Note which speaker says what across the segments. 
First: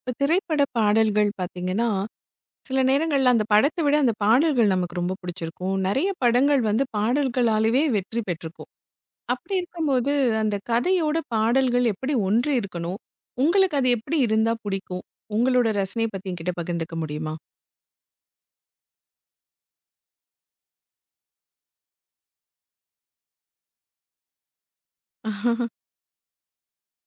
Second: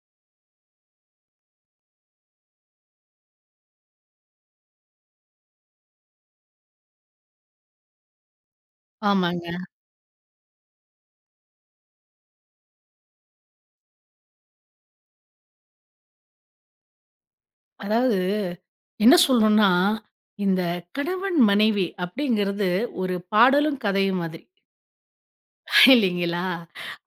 Speaker 1: இப்ப திரைப்பட பாடல்கள் பார்த்தீங்கன்னா, சில நேரங்கள்ல அந்த படத்த விட அந்த பாடல்கள் நமக்கு ரொம்ப பிடிச்சிருக்கும். நெறைய படங்கள் வந்து பாடல்களாலவே வெற்றி பெற்றிருக்கும். அப்படி
Speaker 2: ஆமாங்க.
Speaker 1: இருக்கும்போது, அந்த கதையோட பாடல்கள் எப்படி ஒன்றி இருக்கணும்? உங்களுக்கு அது எப்படி இருந்தா பிடிக்கும்? உங்களோட ரசனைய பத்தி என்கிட்ட பகிர்ந்துக்க முடியுமா?
Speaker 2: அதாவது என்ன சொல்லணும்னா, இந்த கணவன், மனைவி அப்படிங்கிறது ஒரு பாடலும் கதையும் மாதிரி. இல்லைங்களா?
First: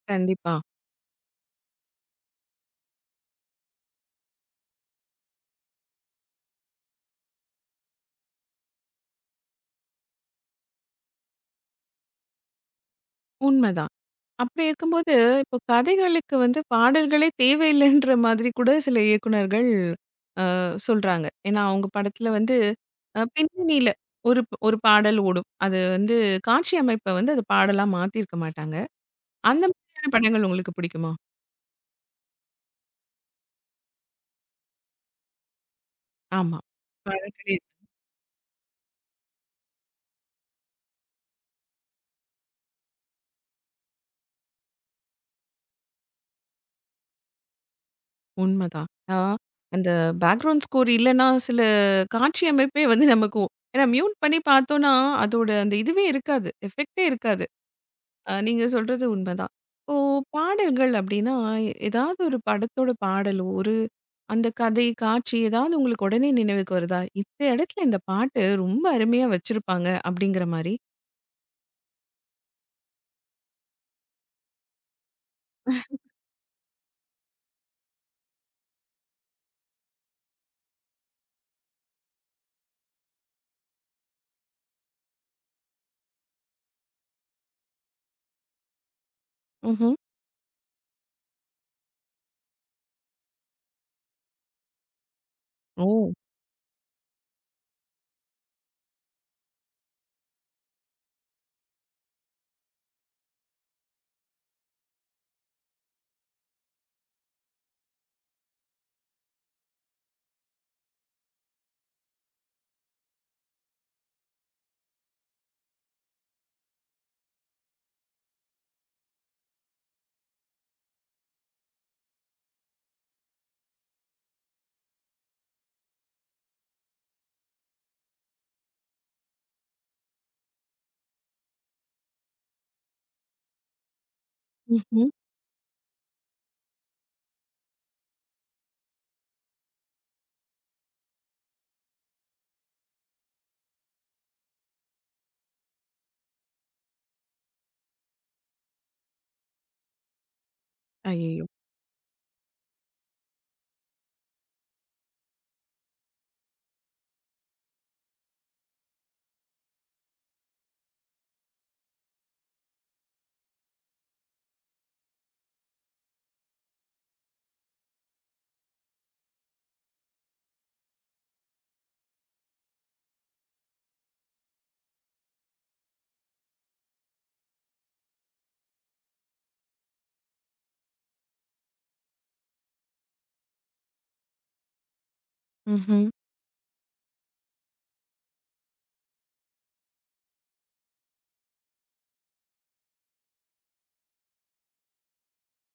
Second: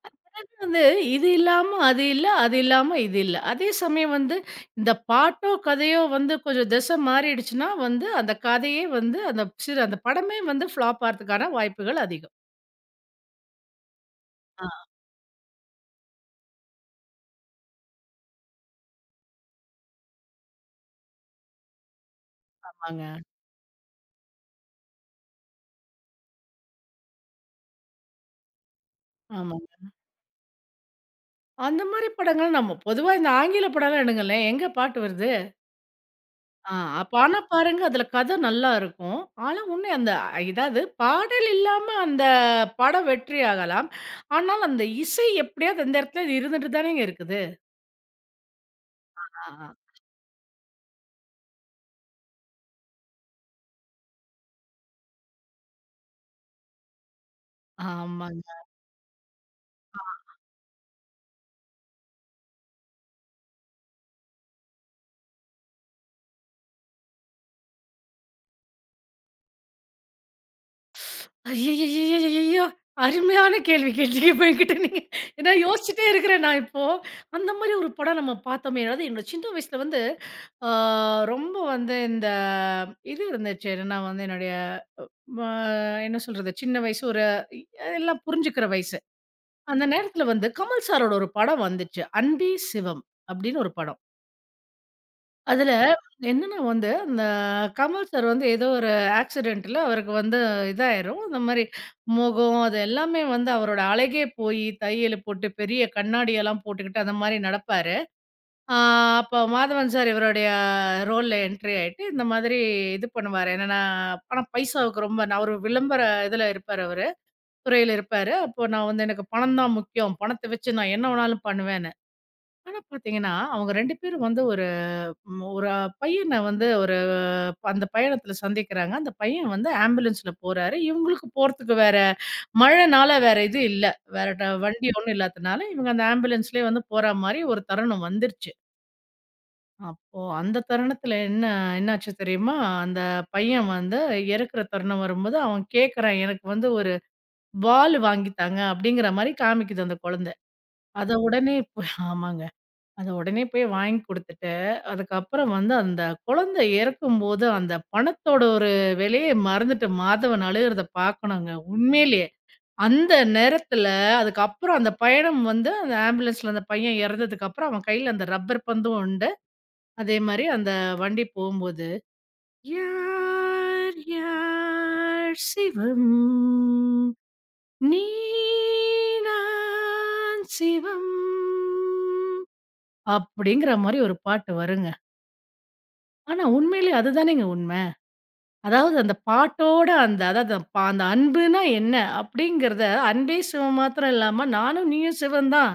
Speaker 1: கண்டிப்பா.
Speaker 2: வந்து இது இல்லாம அது இல்ல, அது இல்லாம இது இல்ல. அதே சமயம் வந்து இந்த பாட்டோ, கதையோ வந்து கொஞ்சம் திசை மாறிடுச்சுன்னா வந்து அந்த கதையே வந்து அந்த சிறு அந்த படமே வந்து ஃப்ளாப் ஆறதுக்கான வாய்ப்புகள் அதிகம்.
Speaker 1: உண்மதான். அப்படி இருக்கும்போது, இப்போ கதைகளுக்கு வந்து பாடல்களே தேவையில்லைன்ற மாதிரி கூட சில இயக்குனர்கள் சொல்றாங்க. ஏன்னா, அவங்க படத்துல வந்து
Speaker 2: ஆமாங்க,
Speaker 1: பின்னணியில ஒரு ஒரு பாடல் ஓடும். அது வந்து காட்சி அமைப்ப வந்து அது பாடலா மாத்தியிருக்க மாட்டாங்க. அந்த
Speaker 2: ஆமாங்க.
Speaker 1: மாதிரியான படங்கள் உங்களுக்கு பிடிக்குமா?
Speaker 2: அந்த மாரி படங்கள் நம்ம பொதுவா இந்த ஆங்கில படம்லாம் எடுங்களேன், எங்க பாட்டு வருது?
Speaker 1: ஆமா.
Speaker 2: ஆ அப்ப ஆனா
Speaker 1: பழக்கமே
Speaker 2: பாருங்க, அதுல கதை நல்லா இருக்கும். ஆனா உன்னே அந்த இதாவது பாடல் இல்லாம அந்த படம் வெற்றி ஆகலாம். ஆனால் அந்த இசை எப்படியாவது அந்த இடத்துல அது இருந்துட்டு தானேங்க இருக்குது.
Speaker 1: உண்மதான். ஆ
Speaker 2: ஆ, ஆ.
Speaker 1: அந்த பேக்ரவுண்ட் ஸ்கோர் இல்லன்னா, சில காட்சி அமைப்பே வந்து நமக்கு ஏன்னா மியூட் பண்ணி பார்த்தோம்னா, அதோட அந்த இதுவே இருக்காது. எஃபெக்ட்டே இருக்காது.
Speaker 2: ஆமாங்க.
Speaker 1: நீங்க சொல்றது உண்மைதான். இப்போ பாடல்கள் அப்படின்னா, ஏதாவது ஒரு படத்தோட பாடலோ, ஒரு அந்த கதை, காட்சி ஏதாவது உங்களுக்கு உடனே நினைவுக்கு வருதா? இந்த இடத்துல இந்த பாட்டு ரொம்ப அருமையா வச்சிருப்பாங்க அப்படிங்கிற மாரி?
Speaker 2: ஐய்யய்யய்யய்யய்யோ! அருமையான கேள்வி கேட்டீங்க இப்ப என்கிட்ட நீங்க. ஏன்னா யோசிச்சுட்டே இருக்கிறேன் நான் இப்போ. அந்த மாரி ஒரு படம் நம்ம பார்த்தோமே! அதாவது என்னோட சின்ன வயசுல வந்து ஆ ரொம்ப வந்து இந்த இது இருந்துச்சு. நான் வந்து என்னுடைய ம என்ன சொல்றது? சின்ன வயசு ஒரு எல்லாம் புரிஞ்சுக்கிற வயசு. அந்த
Speaker 1: ம்ஹ்ம்.
Speaker 2: நேரத்துல வந்து கமல் சாரோட ஒரு படம் வந்துச்சு. "அன்பே சிவம்" அப்படின்னு ஒரு படம். அதுல
Speaker 1: ஓ!
Speaker 2: என்னன்னா வந்து, அந்த கமல் சார் வந்து ஏதோ ஒரு ஆக்சிடென்ட்ல அவருக்கு வந்து இதாயிரும். இந்த மாரி முகம் அது எல்லாமே வந்து அவரோட அழகே போயி தையலு போட்டு, பெரிய கண்ணாடியெல்லாம் போட்டுக்கிட்டு அந்த மாரி நடப்பாரு. ஆ அப்ப மாதவன் சார் இவருடைய ரோல்ல என்ட்ரி ஆயிட்டு, இந்த மாதிரி இது பண்ணுவாரு. என்னன்னா, ஆனா பைசாவுக்கு ரொம்ப நான் ஒரு விளம்பர இதுல இருப்பாரு அவரு. துறையில இருப்பாரு. அப்போ நான் வந்து எனக்கு பணம் தான் முக்கியம். பணத்த வச்சு நான் என்ன வேணாலும் பண்ணுவேன்னு. ஆனா பார்த்தீங்கன்னா, அவங்க 2 பேரும் வந்து ஒரு ஒரு பையன வந்து ஒரு அந்த பயணத்தில சந்திக்கிறாங்க. அந்த பையன் வந்து ஆம்புலன்ஸ்ல போறாரு. இவங்களுக்கு போறதுக்கு வேற மழைனால வேற இது இல்ல. வேற வண்டி
Speaker 1: ம்ஹ்ம்.
Speaker 2: ஒண்ணும் இல்லாதனால இவங்க அந்த ஆம்புலன்ஸ்லயே வந்து போற மாரி ஒரு தருணம் வந்துருச்சு. அப்போ அந்த தருணத்தில என்ன என்னாச்சு தெரியுமா? அந்த பையன் வந்து இறக்குற தருணம் வரும்போது அவன் கேட்கறான், "எனக்கு வந்து ஒரு பால் வாங்கி தாங்க அப்படிங்கிற மாரி காமிக்குது அந்த குழந்தை. அத
Speaker 1: ஐயய்யோ!
Speaker 2: உடனே போய் ஆமாங்க. அத உடனே போய் வாங்கி குடுத்துட்டு, அதுக்கப்புறம் வந்து அந்த குழந்தை இறக்கும்போது, அந்த பணத்தோட ஒரு விலைய மறந்துட்டு மாதவன் அழுகுறத பார்க்கணுங்க. உண்மையிலேயே. அந்த நேரத்துல அதுக்கப்புறம் அந்த பயணம் வந்து அந்த ஆம்புலன்ஸ்ல அந்த பையன் இறந்ததுக்கப்புறம் அவன் கையில அந்த ரப்பர் பந்தும் உண்டு. அதே மாரி அந்த வண்டி போம்போது, யார் யார் சிவம்? நீ நான் சிவம் அப்படிங்கிற மாரி ஒரு பாட்டு வருங்க.
Speaker 1: ம்ஹ்ம்.
Speaker 2: ஆனா உண்மையிலே அதுதானேங்க உண்ம. அதாவது அந்த பாட்டோட அந்த அதாவது அந்த அந்த அன்புனா என்ன? அப்படிங்கிறத அன்பே சிவம் மாத்திரம் இல்லாம நானும் நீயும் சிவன் தான்.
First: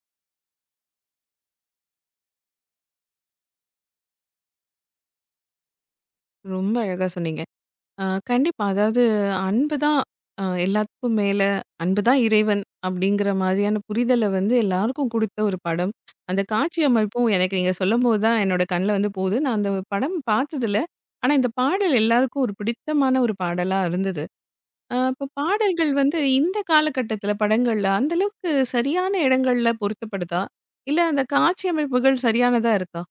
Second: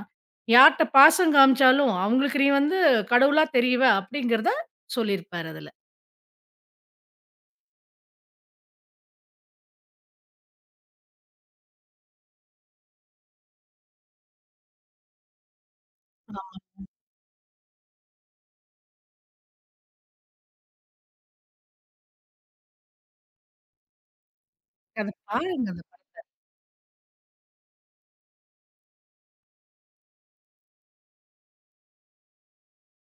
Speaker 2: யார்ட்ட பாசம் காமிச்சாலும் அவங்களுக்கு நீ வந்து கடவுளா தெரிவ அப்படிங்கிறத சொல்லியிருப்பாரு அதுல.
Speaker 1: ரொம்ப அழகா சொன்னீங்க. ஆ கண்டிப்பா. அதாவது அன்பு தான் எல்லாத்துக்கும் மேல, அன்பு தான் இறைவன் அப்படிங்கிற மாதிரியான புரிதல வந்து எல்லாருக்கும் குடுத்த ஒரு படம். அந்த
Speaker 2: ஆமா.
Speaker 1: காட்சி அமைப்பும் எனக்கு நீங்க சொல்லும்போது தான் என்னோட கண்ல வந்து போகுது. நான் அந்த படம் பார்த்ததில்ல. ஆனா இந்த பாடல் எல்லாருக்கும் ஒரு பிடித்தமான ஒரு பாடலா இருந்தது.
Speaker 2: அத
Speaker 1: இப்ப
Speaker 2: பாருங்க.
Speaker 1: பாடல்கள் வந்து இந்த காலகட்டத்தில படங்கள்ல அந்த அளவுக்கு சரியான இடங்கள்ல பொருத்தப்படுதா? இல்ல அந்த காட்சி அமைப்புகள் சரியானதா இருக்கா?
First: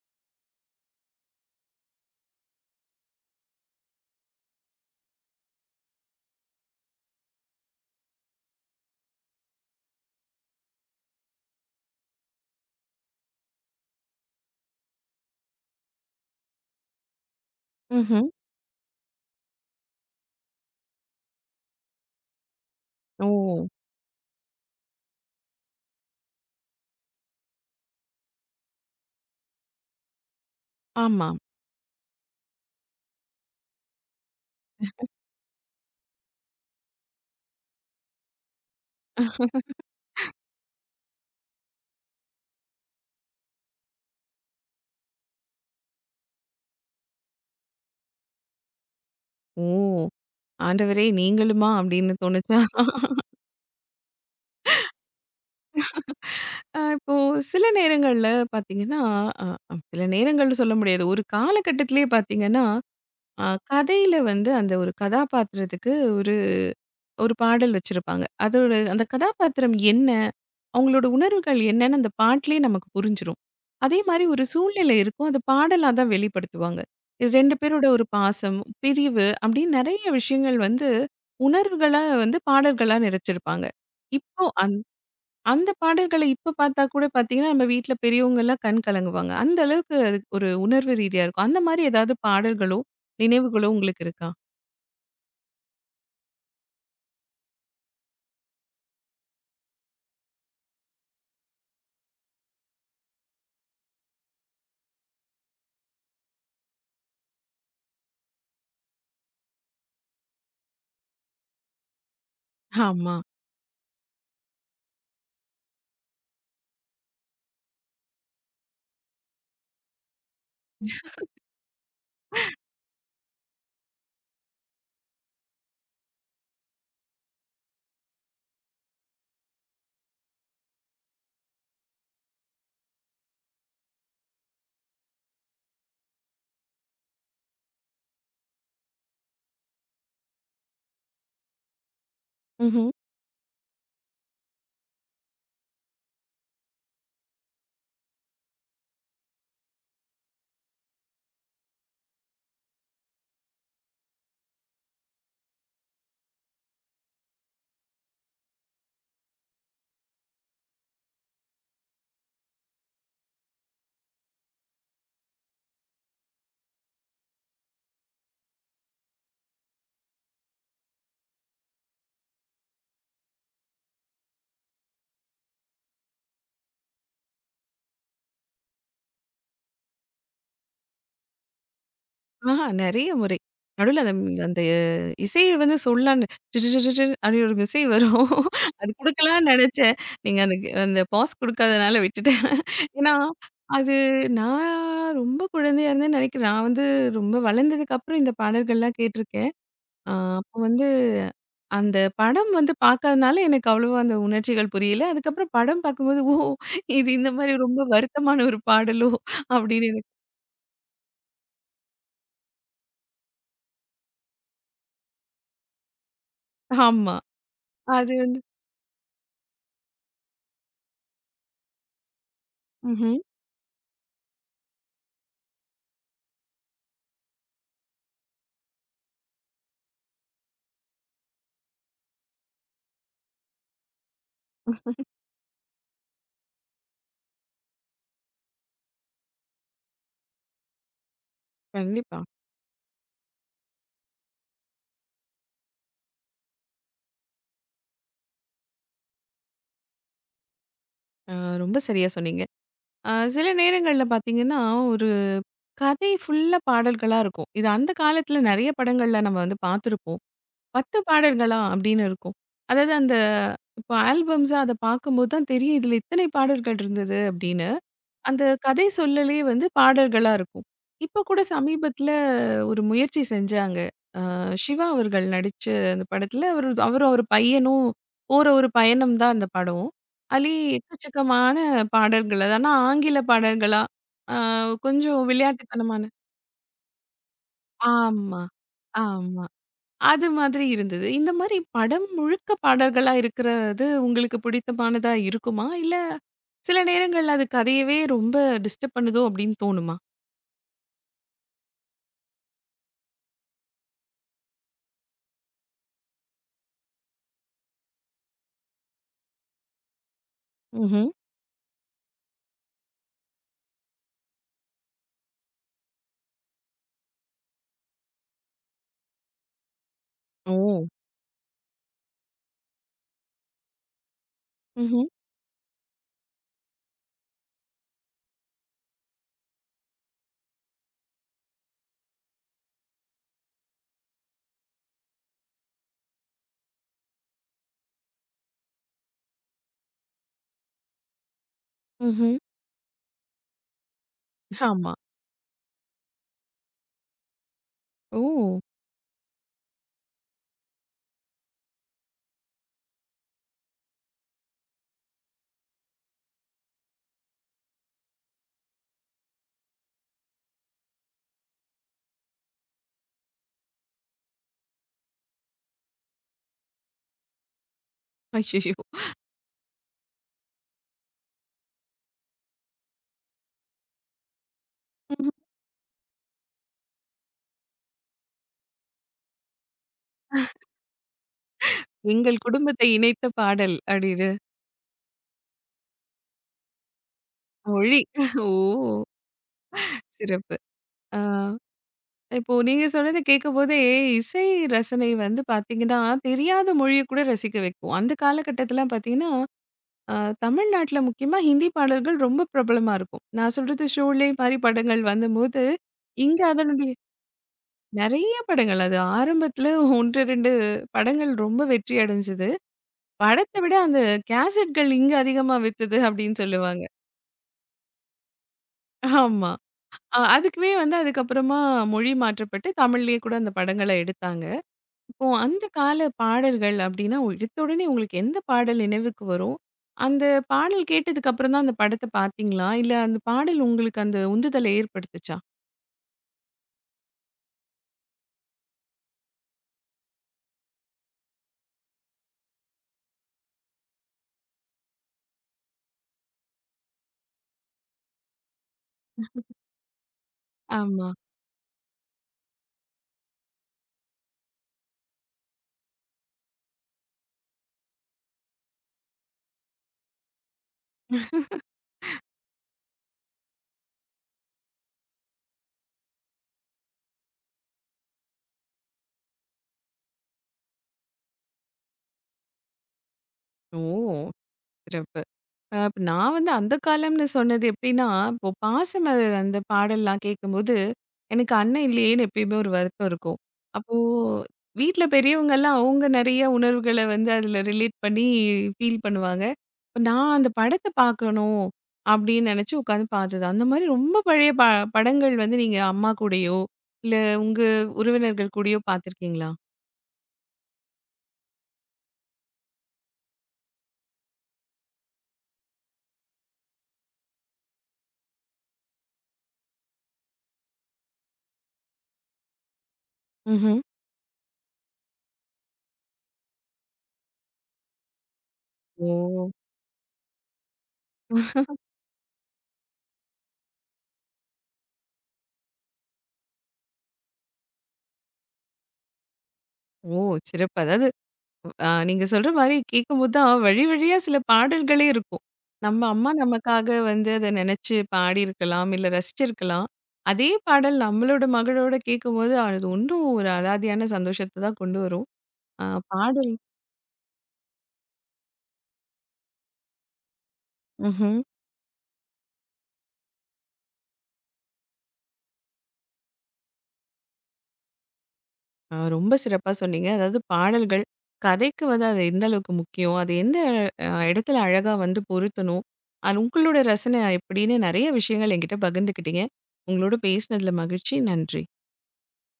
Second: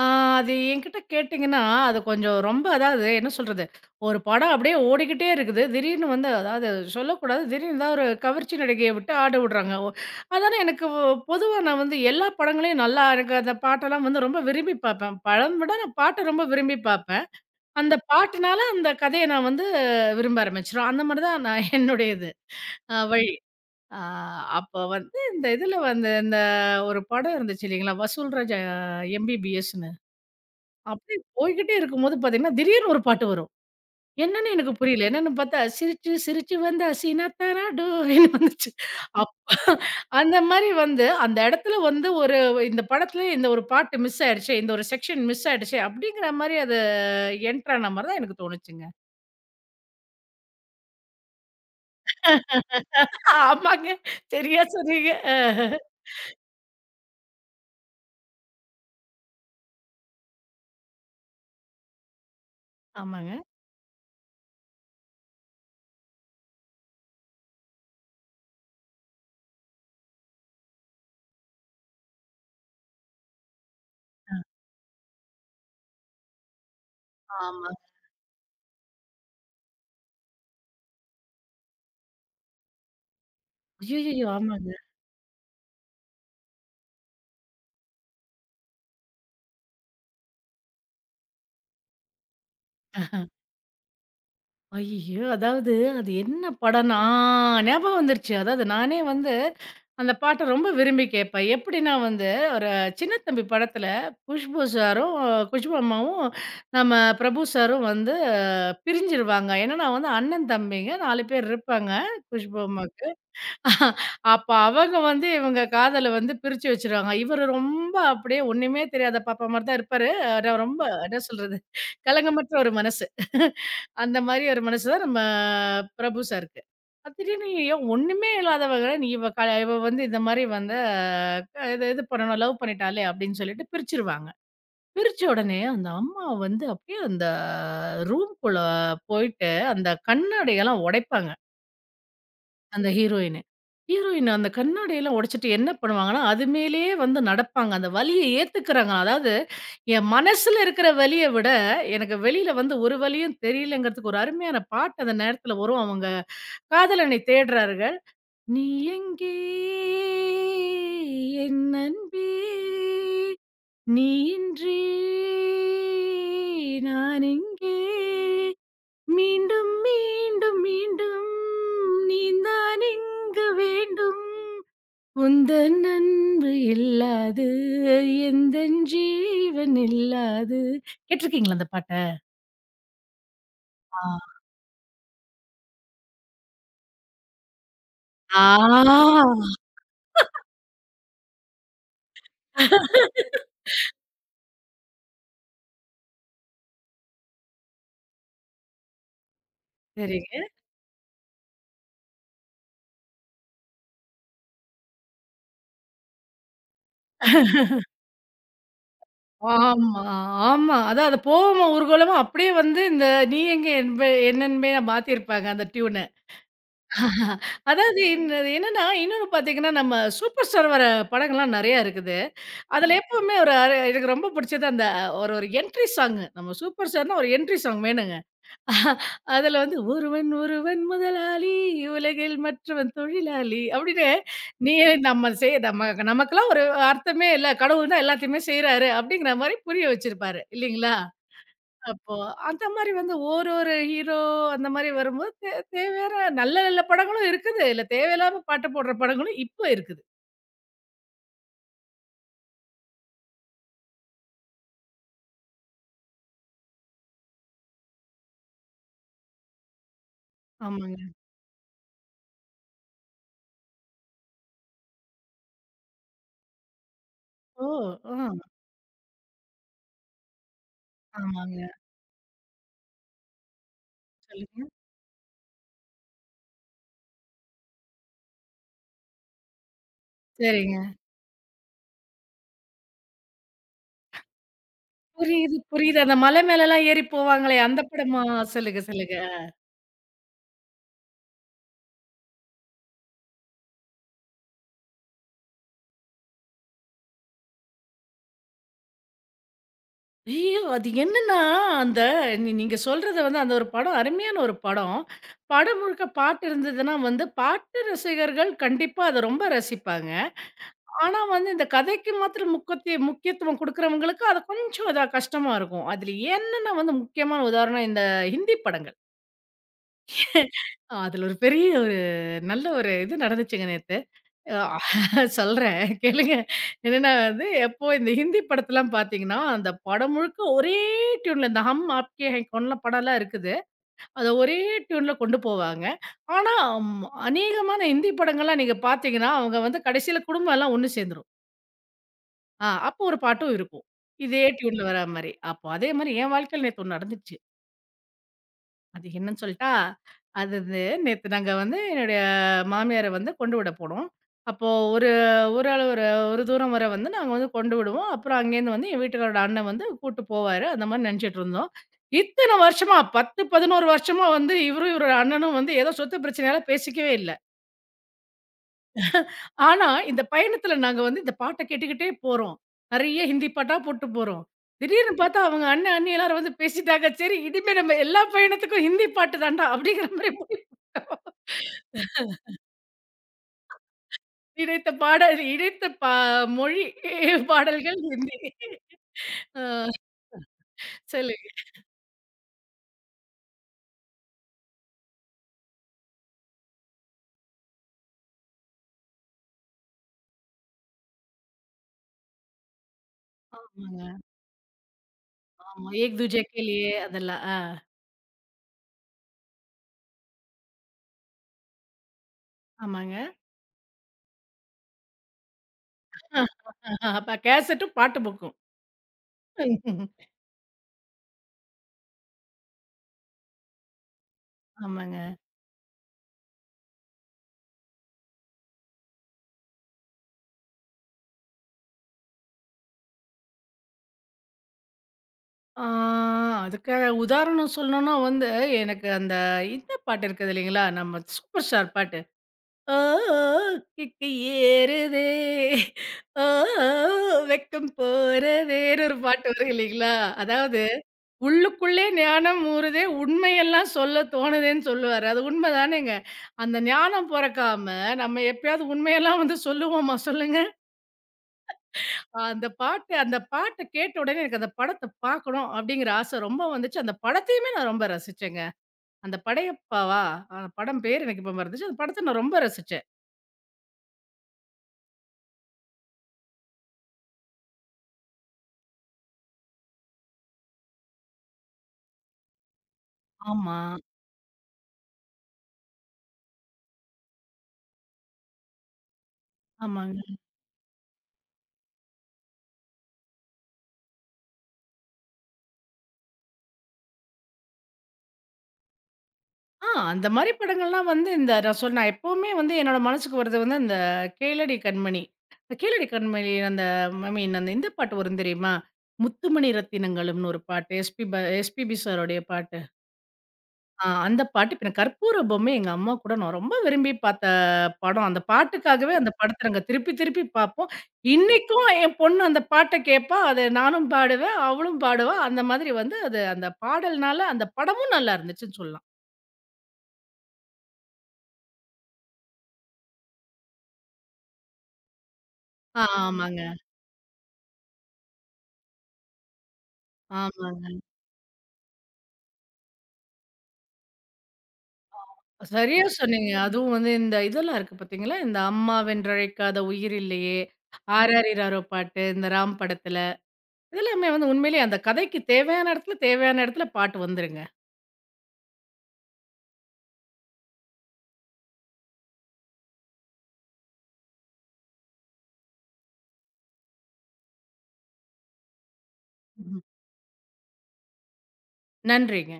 Speaker 2: ஆ, அது என்கிட்ட கேட்டீங்கன்னா, அது கொஞ்சம் ரொம்ப அதாவது என்ன சொல்றது? ஒரு படம் அப்படியே ஓடிக்கிட்டே இருக்குது. திடீர்னு வந்து அதாவது சொல்லக்கூடாது. திடீர்னு ஏதாவது ஒரு கவர்ச்சி நடிகைய விட்டு ஆட விடுறாங்க. அதனால எனக்கு பொதுவா நான் வந்து எல்லா படங்களையும் நல்லா எனக்கு அந்த பாட்டெல்லாம் வந்து ரொம்ப விரும்பி பார்ப்பேன். படம் விட நான் பாட்ட ரொம்ப விரும்பி பார்ப்பேன். அந்த
Speaker 1: ம்ஹ்ம்.
Speaker 2: பாட்டுனால அந்த கதைய நான் வந்து விரும்ப ஆரம்பிச்சுருவேன். அந்த மாரி தான் நான் என்னுடைய இது
Speaker 1: ஓ!
Speaker 2: வழி. ஆ அப்போ வந்து இந்த இதுல வந்து இந்த ஒரு படம் இருந்துச்சு இல்லைங்களா? வசூல்ராஜ் எம்பிபிஎஸ் அப்படியே
Speaker 1: ஆமா.
Speaker 2: போய்க்கிட்டே இருக்கும்போது பார்த்தீங்கன்னா, திடீர்னு ஒரு பாட்டு வரும். என்னன்னு எனக்கு புரியல. என்னன்னு பார்த்தா, சிரிச்சு சிரிச்சு வந்தா சீனாத்தானா டோன்னு வந்துச்சு. அப்ப அந்த மாரி வந்து, அந்த இடத்துல வந்து ஒரு இந்த படத்துல இந்த ஒரு பாட்டு மிஸ் ஆயிடுச்சே, இந்த ஒரு செக்ஷன் மிஸ் ஆயிடுச்சே அப்படிங்கிற மாரி அது என்டர் ஆன மாரி தான் எனக்கு தோணுச்சுங்க.
Speaker 1: ஓ! ஆண்டவரே நீங்களுமா அப்படின்னு தோணுச்சா?
Speaker 2: ஆமாங்க. சரியா சொன்னீங்க.
Speaker 1: இப்போ சில நேரங்கள்ல பார்த்தீங்கன்னா, அ சில நேரங்கள்னு சொல்ல முடியாது. ஒரு காலகட்டத்திலேயே பார்த்தீங்கன்னா,
Speaker 2: ஆமாங்க.
Speaker 1: கதையில வந்து அந்த ஒரு கதாபாத்திரத்துக்கு ஒரு ஒரு பாடல் வச்சிருப்பாங்க. அதோட அந்த கதாபாத்திரம் என்ன? அவங்களோட உணர்வுகள் என்னன்னு அந்த பாட்டுலேயே நமக்கு புரிஞ்சிரும். அதே மாரி ஒரு சூழ்நிலை இருக்கும். அது பாடலா தான் வெளிப்படுத்துவாங்க. 2
Speaker 2: ஆமாங்க.
Speaker 1: பேரோட ஒரு பாசம், பிரிவு அப்படின்னு நெறைய விஷயங்கள் வந்து உணர்வுகளா வந்து பாடல்களா நிறைச்சிருப்பாங்க.
Speaker 2: ஐய்யய்யோ!
Speaker 1: இப்போ
Speaker 2: ஆமாங்க.
Speaker 1: அந்த பாடல்கள இப்ப பார்த்தா கூட பார்த்தீங்கன்னா, நம்ம வீட்ல பெரியவங்கலாம் கண் கலங்குவாங்க. அந்த அளவுக்கு அது ஒரு உணர்வு ரீதியா இருக்கும். அந்த மாரி ஏதாவது பாடல்களோ, நினைவுகளோ உங்களுக்கு இருக்கா?
Speaker 2: ஐயய்யோ! அதாவது அது என்ன படம்னா ஆ ஞாபகம் வந்துருச்சு. அதாவது நானே வந்து அந்த பாட்ட ரொம்ப விரும்பி கேட்பேன். எப்படின்னா வந்து ஒரு சின்ன தம்பி படத்துல குஷ்பு சாரும், குஷ்பு அம்மாவும், நம்ம பிரபு சாரும் வந்து பிரிஞ்சிருவாங்க. ஏன்னா நான் வந்து அண்ணன், தம்பிங்க 4 பேர் இருப்பாங்க குஷ்பு அம்மாக்கு.
Speaker 1: ஆமா.
Speaker 2: அப்ப அவங்க வந்து இவங்க காதல வந்து பிரிச்சு வச்சுருவாங்க. இவரு ரொம்ப அப்படியே ஒண்ணுமே தெரியாத பாப்பா மாரி தான் இருப்பாரு. ஆனா ரொம்ப என்ன சொல்றது? கலங்கமற்ற ஒரு மனசு. அந்த மாரி ஒரு மனசு தான் நம்ம பிரபு சாருக்கு. அது திடீர்னு ஏன் ஒண்ணுமே இல்லாதவங்கள நீ இவ இவ வந்து இந்த மாரி வந்து இது இது பண்ணணும் லவ் பண்ணிட்டாளே அப்படின்னு சொல்லிட்டு பிரிச்சுருவாங்க. பிரிச்ச உடனே அந்த அம்மா வந்து அப்படியே அந்த ரூம்குள்ள போயிட்டு அந்த கண்ணாடியெல்லாம் உடைப்பாங்க. அந்த
Speaker 1: ம்ஹ்ம்.
Speaker 2: ஹீரோயினு. ஹீரோயின் அந்த கண்ணாடியெல்லாம் உடைச்சுட்டு என்ன பண்ணுவாங்கன்னா, அது மேலேயே வந்து நடப்பாங்க. அந்த வலிய ஏத்துக்கிறாங்க. அதாவது என் மனசுல இருக்கிற வலிய விட, எனக்கு வெளியில வந்து ஒரு வலியும் தெரியலங்கிறதுக்கு ஒரு அருமையான பாட்டு அந்த நேரத்துல வரும். அவங்க காதலனை தேடுறாருங்க. நீ எங்கே என் அன்பே! நீ இன்றி நான் எங்கே? மீண்டும் மீண்டும் மீண்டும் நீதான் இங்கு வேண்டும் உந்தன் அன்பு இல்லாது எந்தன் ஜீவன் இல்லாது கேட்டிருக்கீங்களா அந்த பாட்ட?
Speaker 1: ஆஹா நெறைய முறை. நடுவுல
Speaker 2: ஆ.
Speaker 1: அந்த அந்த இசைய வந்து சொல்லான்னு "டிடிடிடிடி" அப்டின்னு ஒரு இசை வரும். அது
Speaker 2: ஆ.
Speaker 1: குடுக்கலான்னு நெனச்சேன். நீங்க அந்த அந்த பாஸ் குடுக்காதனால விட்டுட்டேன். ஏன்னா, அது நான் ரொம்ப குழந்தையா இருந்தேன்னு நெனைக்கிறேன். நான் வந்து ரொம்ப வளர்ந்ததுக்கப்புறம் இந்த பாடல்கள்லாம் கேட்டுருக்கேன். ஆ
Speaker 2: சரிங்க.
Speaker 1: அப்போ வந்து அந்த படம் வந்து பார்க்காதனால எனக்கு அவ்வளவா அந்த உணர்ச்சிகள் புரியல. அதுக்கப்புறம் படம் பார்க்கும்போது, ஓ! இது இந்த மாரி ரொம்ப வருத்தமான ஒரு பாடலோ! அப்படின்னு
Speaker 2: ஆமா,
Speaker 1: எனக்கு
Speaker 2: ஆமா. அதான் அது போகமா ஊர்கோலமா அப்படியே வந்து இந்த "நீ எங்கே என்பே என்னென்பே" மாத்திருப்பாங்க அந்த டியூன.
Speaker 1: ஆமா.
Speaker 2: அதாவது
Speaker 1: அது வந்து
Speaker 2: என்ன என்னன்னா, இன்னொன்னு பார்த்தீங்கன்னா, நம்ம சூப்பர் ஸ்டார் வர படங்கள்லாம் நெறையா இருக்குது. அதுல
Speaker 1: ம்ஹ்ம்.
Speaker 2: எப்பவுமே ஒரு அர எனக்கு ரொம்ப பிடிச்சது அந்த ஒரு ஒரு என்ட்ரி சாங்கு. நம்ம சூப்பர் ஸ்டார்னா ஒரு என்ட்ரி சாங் வேணுங்க. அதுல வந்து "ஒருவன் ஒருவன் முதலாளி, உலகில் மற்றவன் தொழிலாளி" அப்படின்னு நீ நம்ம செய் நம்ம நமக்கெல்லாம் ஒரு அர்த்தமே இல்ல. கடவுள் தான் எல்லாத்தையுமே செய்றாரு அப்படிங்கிற மாரி புரிய வச்சிருப்பாரு இல்லைங்களா? அப்போ
Speaker 1: கண்டிப்பா.
Speaker 2: அந்த மாரி வந்து ஒரு ஒரு ஹீரோ அந்த மாரி வரும்போது தேவையான நல்ல நல்ல படங்களும் இருக்குது. இல்ல தேவையில்லாம பாட்டு போடுற படங்களும் இப்போ இருக்குது.
Speaker 1: அ ரொம்ப சரியா சொன்னீங்க. சில நேரங்கள்ல பார்த்தீங்கன்னா, ஒரு கதை ஃபுல்லா பாடல்களா இருக்கும். இது அந்த காலத்தில நெறைய படங்கள்ல நம்ம வந்து பார்த்துருப்போம். 10
Speaker 2: ஆமாங்க.
Speaker 1: பாடல்களா அப்படின்னு இருக்கும். அதாவது அந்த இப்போ ஆல்பம்ஸா அத பார்க்கும்போது தான் தெரியும், இதில இத்தனை பாடல்கள் இருந்தது
Speaker 2: ஓ!
Speaker 1: அப்படின்னு.
Speaker 2: ஆ.
Speaker 1: அந்த கதை சொல்லலே வந்து பாடல்களா இருக்கும். இப்ப கூட
Speaker 2: ஆமாங்க.
Speaker 1: சமீபத்தில ஒரு முயற்சி செஞ்சாங்க. அ
Speaker 2: சொல்லுங்க.
Speaker 1: சிவா அவர்கள் நடிச்ச அந்த படத்தில அவரும் ஒரு பையனும் போற ஒரு பயணம் தான் அந்த படம். அதுலயே
Speaker 2: சரிங்க.
Speaker 1: எக்கச்சக்கமான பாடல்கள். அது ஆனா ஆங்கில பாடல்களா, அ கொஞ்சம்
Speaker 2: புரியுது, புரியுது.
Speaker 1: விளையாட்டுத்தனமான
Speaker 2: அந்த மலை மேலலாம் ஏறி போவாங்களே! அந்த படமா?
Speaker 1: ஆமா,
Speaker 2: சொல்லுங்க, சொல்லுங்க.
Speaker 1: ஆமா. அது மாதிரி இருந்தது. இந்த மாரி படம் முழுக்க பாடல்களா இருக்கிறது உங்களுக்கு பிடித்தமானதா இருக்குமா? இல்ல சில நேரங்கள்ல அது கதையவே ரொம்ப டிஸ்டர்ப் பண்ணுதோ! அப்படின்னு தோணுமா?
Speaker 2: ஐயோ! அது என்னன்னா, அந்த நீங்க சொல்றது வந்து அந்த ஒரு படம் அருமையான ஒரு படம். படம் முழுக்க பாட்டு இருந்ததுன்னா வந்து, பாட்டு ரசிகர்கள் கண்டிப்பா அத ரொம்ப ரசிப்பாங்க.
Speaker 1: ம்ஹ்ம்.
Speaker 2: ஆனா வந்து இந்த கதைக்கு மாத்திரம் முக்கியத்துவம் குடுக்குறவங்களுக்கு, அது கொஞ்சம் இதா கஷ்டமா இருக்கும். அதுல என்னன்னா வந்து முக்கியமான உதாரணம் இந்த ஹிந்தி படங்கள்.
Speaker 1: ஓ!
Speaker 2: அதுல ஒரு பெரிய ஒரு நல்ல ஒரு இது நடந்துச்சுங்க நேத்து. அ
Speaker 1: ம்ஹ்ம்,
Speaker 2: சொல்றேன் கேளுங்க. என்னன்னா வந்து, எப்போ இந்த ஹிந்தி படத்தலாம் பார்த்தீங்கன்னா, அந்த படம் முழுக்க ஒரே டியூன்ல இந்த "ஹம் ஆப்கே ஹை கவுன்லாம்" படம்லாம் இருக்குது. அத ஒரே டியூன்ல கொண்டு போவாங்க. ஆனா, ம் அநேகமான ஹிந்தி படங்கள்லாம் நீங்க பார்த்தீங்கன்னா, அவங்க வந்து கடைசியில குடும்பம் எல்லாம் ஒண்ணு சேர்ந்துரும்.
Speaker 1: ம்ஹ்ம்.
Speaker 2: ஆ அப்போ ஒரு பாட்டும் இருக்கும். இதே டியூன்ல
Speaker 1: ஆமா.
Speaker 2: வரா மாரி. அப்போ அதே மாரி என் வாழ்க்கையில நேத்து ஒண்ணு நடந்துச்சு.
Speaker 1: ஓ!
Speaker 2: அது என்னன்னு சொல்ட்டா, அது இது நேத்து நாங்க வந்து என்னுடைய மாமியார வந்து கொண்டு விட போனோம். அப்போ ஒரு ஒரு அளவு ஒரு ஒரு தூரம் வர வந்து நாங்க வந்து கொண்டு விடுவோம். அப்புறம் அங்கேருந்து வந்து என் வீட்டுக்காரோட அண்ணன் வந்து கூட்டு போவாரு. அந்த மாரி நெனச்சுட்டுருந்தோம். இத்தன வருஷமா 10, 11 வருஷமா வந்து இவரும், இவரோட அண்ணனும் வந்து ஏதோ சொத்து பிரச்சனையால பேசிக்கவே இல்ல.
Speaker 1: அய்யய்யோ!
Speaker 2: ஆனா, இந்த பயணத்துல நாங்க வந்து இந்த பாட்ட கேட்டுக்கிட்டே போறோம். நெறைய ஹிந்தி பாட்டா போட்டு போறோம். திடீர்னு
Speaker 1: ம்ஹ்ம்.
Speaker 2: பார்த்தா அவங்க அண்ணன், அண்ணி எல்லாரும் வந்து பேசிட்டாங்க. சரி இனிமே நம்ம எல்லா பயணத்துக்கும் ஹிந்தி பாட்டு தான்டா அப்படிங்கிற மாரி முடிவு பண்ணிட்டோம்.
Speaker 1: எங்கள் குடும்பத்தை இணைத்த பாடல் அப்படின்னு.
Speaker 2: இணைத்த பாடல் இணைத்த பா மொழி
Speaker 1: மொழி.
Speaker 2: பாடல்கள் ஹிந்தி.
Speaker 1: ஓ!
Speaker 2: ஆ
Speaker 1: சிறப்பு. ஆ.
Speaker 2: சொல்லுங்க.
Speaker 1: இப்போ நீங்க சொன்னத கேட்கும்போதே, இசை ரசனை வந்து பார்த்தீங்கன்னா, தெரியாத மொழிய கூட ரசிக்க வைக்கும். அந்த காலகட்டத்திலலாம் பார்த்தீங்கன்னா, அ தமிழ்நாட்டுல முக்கியமா ஹிந்தி பாடல்கள் ரொம்ப பிரபலமா இருக்கும். நான் சொல்றது
Speaker 2: ஆமாங்க.
Speaker 1: ஷோலே மாரி படங்கள் வந்தம்போது,
Speaker 2: ஆமா. "ஏக்
Speaker 1: இங்க
Speaker 2: தூஜே கே
Speaker 1: அதனுடைய
Speaker 2: லியே" அதெல்லாம். ஆ
Speaker 1: நெறைய படங்கள் அது ஆரம்பத்தில 1, 2 படங்கள் ரொம்ப வெற்றி அடைஞ்சது.
Speaker 2: ஆமாங்க.
Speaker 1: படத்த விட அந்த கேசட்கள் இங்க அதிகமா வித்தது அப்டின்னு
Speaker 2: ஆஹ்
Speaker 1: சொல்லுவாங்க.
Speaker 2: அப்ப கேசட்டும், பாட்டு புக்கும்.
Speaker 1: ஆமா. அதுக்குமே வந்து அதுக்கப்புறமா மொழி மாற்றப்பட்டு தமிழ்லயே கூட அந்த படங்கள எடுத்தாங்க.
Speaker 2: ஆமாங்க.
Speaker 1: இப்போ அந்த கால பாடல்கள் அப்டின்னா, எடுத்த உடனே உங்களுக்கு எந்த பாடல் நினைவுக்கு வரும்? அந்த பாடல் கேட்டதுக்கு அப்புறம் தான் அந்த படத்த பார்த்தீங்களா? இல்ல அந்த பாடல் உங்களுக்கு அந்த உந்துதல ஏற்படுத்துச்சா?
Speaker 2: ஆ அதுக்கு உதாரணம் சொல்லணும்னா வந்து, எனக்கு அந்த இந்த பாட்டு இருக்குது இல்லைங்களா? நம்ம சூப்பர் ஸ்டார் பாட்டு. "ஓ ஓ கிக்கு ஏறுதே, ஓ ஓ வெக்கம் போறதேன்னு" ஒரு பாட்டு வரும் இல்லைங்களா? அதாவது
Speaker 1: ஆமா.
Speaker 2: உள்ளுக்குள்ளே ஞானம் ஊறுதே, உண்மையெல்லாம் சொல்ல தோணுதேன்னு சொல்லுவாரு. அது உண்ம தானேங்க. அந்த ஞானம் பொறக்காம, நம்ம எப்பயாவது உண்மையெல்லாம் வந்து சொல்லுவோமா சொல்லுங்க? அந்த பாட்டு அந்த பாட்ட கேட்ட உடனே எனக்கு அந்த படத்த பார்க்கணும் அப்படிங்கிற ஆசை ரொம்ப வந்துச்சு. அந்த படத்தையுமே நான் ரொம்ப ரசிச்சேங்க. அந்த படையப்பாவா? அந்த படம் பேரு எனக்கு இப்ப மறந்துச்சு. அந்த படத்த நான் ரொம்ப ரசிச்சேன்.
Speaker 1: ஓ! சிறப்பு. இப்ப நான் வந்து அந்த காலம்னு சொன்னது எப்படின்னா, இப்போ பாசமலர் அந்த பாடல்லாம் கேட்கும்போது, எனக்கு அண்ணன் இல்லையேன்னு எப்பயுமே ஒரு வருத்தம் இருக்கும்.
Speaker 2: ஆமா.
Speaker 1: அப்போ வீட்ல பெரியவங்கலாம் அவங்க நெறைய உணர்வுகள வந்து அதில ரிலேட் பண்ணி ஃபீல் பண்ணுவாங்க. இப்ப
Speaker 2: ஆமாங்க.
Speaker 1: நான் அந்த படத்த பார்க்கணும் அப்படின்னு நெனச்சு உட்காந்து பார்த்தது. அந்த மாரி ரொம்ப பழைய படங்கள் வந்து நீங்க அம்மா கூடயோ, இல்ல உங்க உறவினர்கள் கூடயோ பார்த்துருக்கீங்களா?
Speaker 2: ஆ அந்த மாரி படங்கள்லாம் வந்து இந்த நான் நான் எப்பவுமே வந்து என்னோட மனசுக்கு வரது வந்து அந்த கேளடி கண்மணி. இந்த கேளடி கண்மணி அந்த ஐ மீன் அந்த இந்த பாட்டு வரும் தெரியுமா? முத்துமணி ரத்தினங்களும்னு ஒரு பாட்டு. எஸ்பிபி சாருடைய பாட்டு.
Speaker 1: ம்ஹ்ம்.
Speaker 2: ஆ அந்த பாட்டு இப்ப எனக்கு கற்பூர பொம்மை எங்க அம்மா கூட நான் ரொம்ப விரும்பி பார்த்த படம். அந்த பாட்டுக்காகவே அந்த
Speaker 1: ஓ!
Speaker 2: படத்த நாங்க திருப்பி திருப்பி பார்ப்போம். இன்னைக்கும் என் பொண்ணு அந்த பாட்ட கேட்பா. அத நானும் பாடுவேன், அவளும் பாடுவா. அந்த மாதிரி வந்து அது அந்த பாடல்னால அந்த படமும் நல்லா இருந்துச்சுன்னு சொல்லலாம்.
Speaker 1: ஓ! சிறப்பு. அதாவது ஆ நீங்க சொல்ற மாரி கேட்கும்போது தான், வழி வழியா சில பாடல்களே இருக்கும். நம்ம அம்மா
Speaker 2: ஆமாங்க,
Speaker 1: நமக்காக வந்து அத நெனச்சு பாடியிருக்கலாம், இல்ல ரசிச்சிருக்கலாம். அதே
Speaker 2: ஆமாங்க.
Speaker 1: பாடல் நம்மளோட மகளோட கேட்கும்போது, அது இன்னும் ஒரு அலாதியான சந்தோஷத்த தான் கொண்டு வரும். ஆ
Speaker 2: சரியா சொன்னீங்க.
Speaker 1: பாடல்
Speaker 2: அதுவும் வந்து இந்த இதெல்லாம் இருக்கு பார்த்தீங்களா? இந்த அம்மா வென்றழைக்காத உயிர் இல்லையே,
Speaker 1: ம்ஹ்ம்.
Speaker 2: ஆர்.ஆர். இராரோ பாட்டு, இந்த ராம் படத்துல, இதெல்லாமே வந்து உண்மையிலேயே அந்த கதைக்கு தேவையான இடத்துல, தேவையான இடத்துல பாட்டு வந்துருங்க.
Speaker 1: ரொம்ப சிறப்பா சொன்னீங்க. அதாவது பாடல்கள், கதைக்கு வந்து அது எந்த அளவுக்கு முக்கியம், அது எந்த இடத்துல அழகா வந்து பொருத்தணும், அது உங்களோட ரசனை எப்படின்னு நெறைய விஷயங்கள் என்கிட்ட பகிர்ந்துக்கிட்டீங்க.
Speaker 2: ம்.
Speaker 1: உங்களோட பேசினதுல மகிழ்ச்சி. நன்றி.
Speaker 2: நன்றிங்க.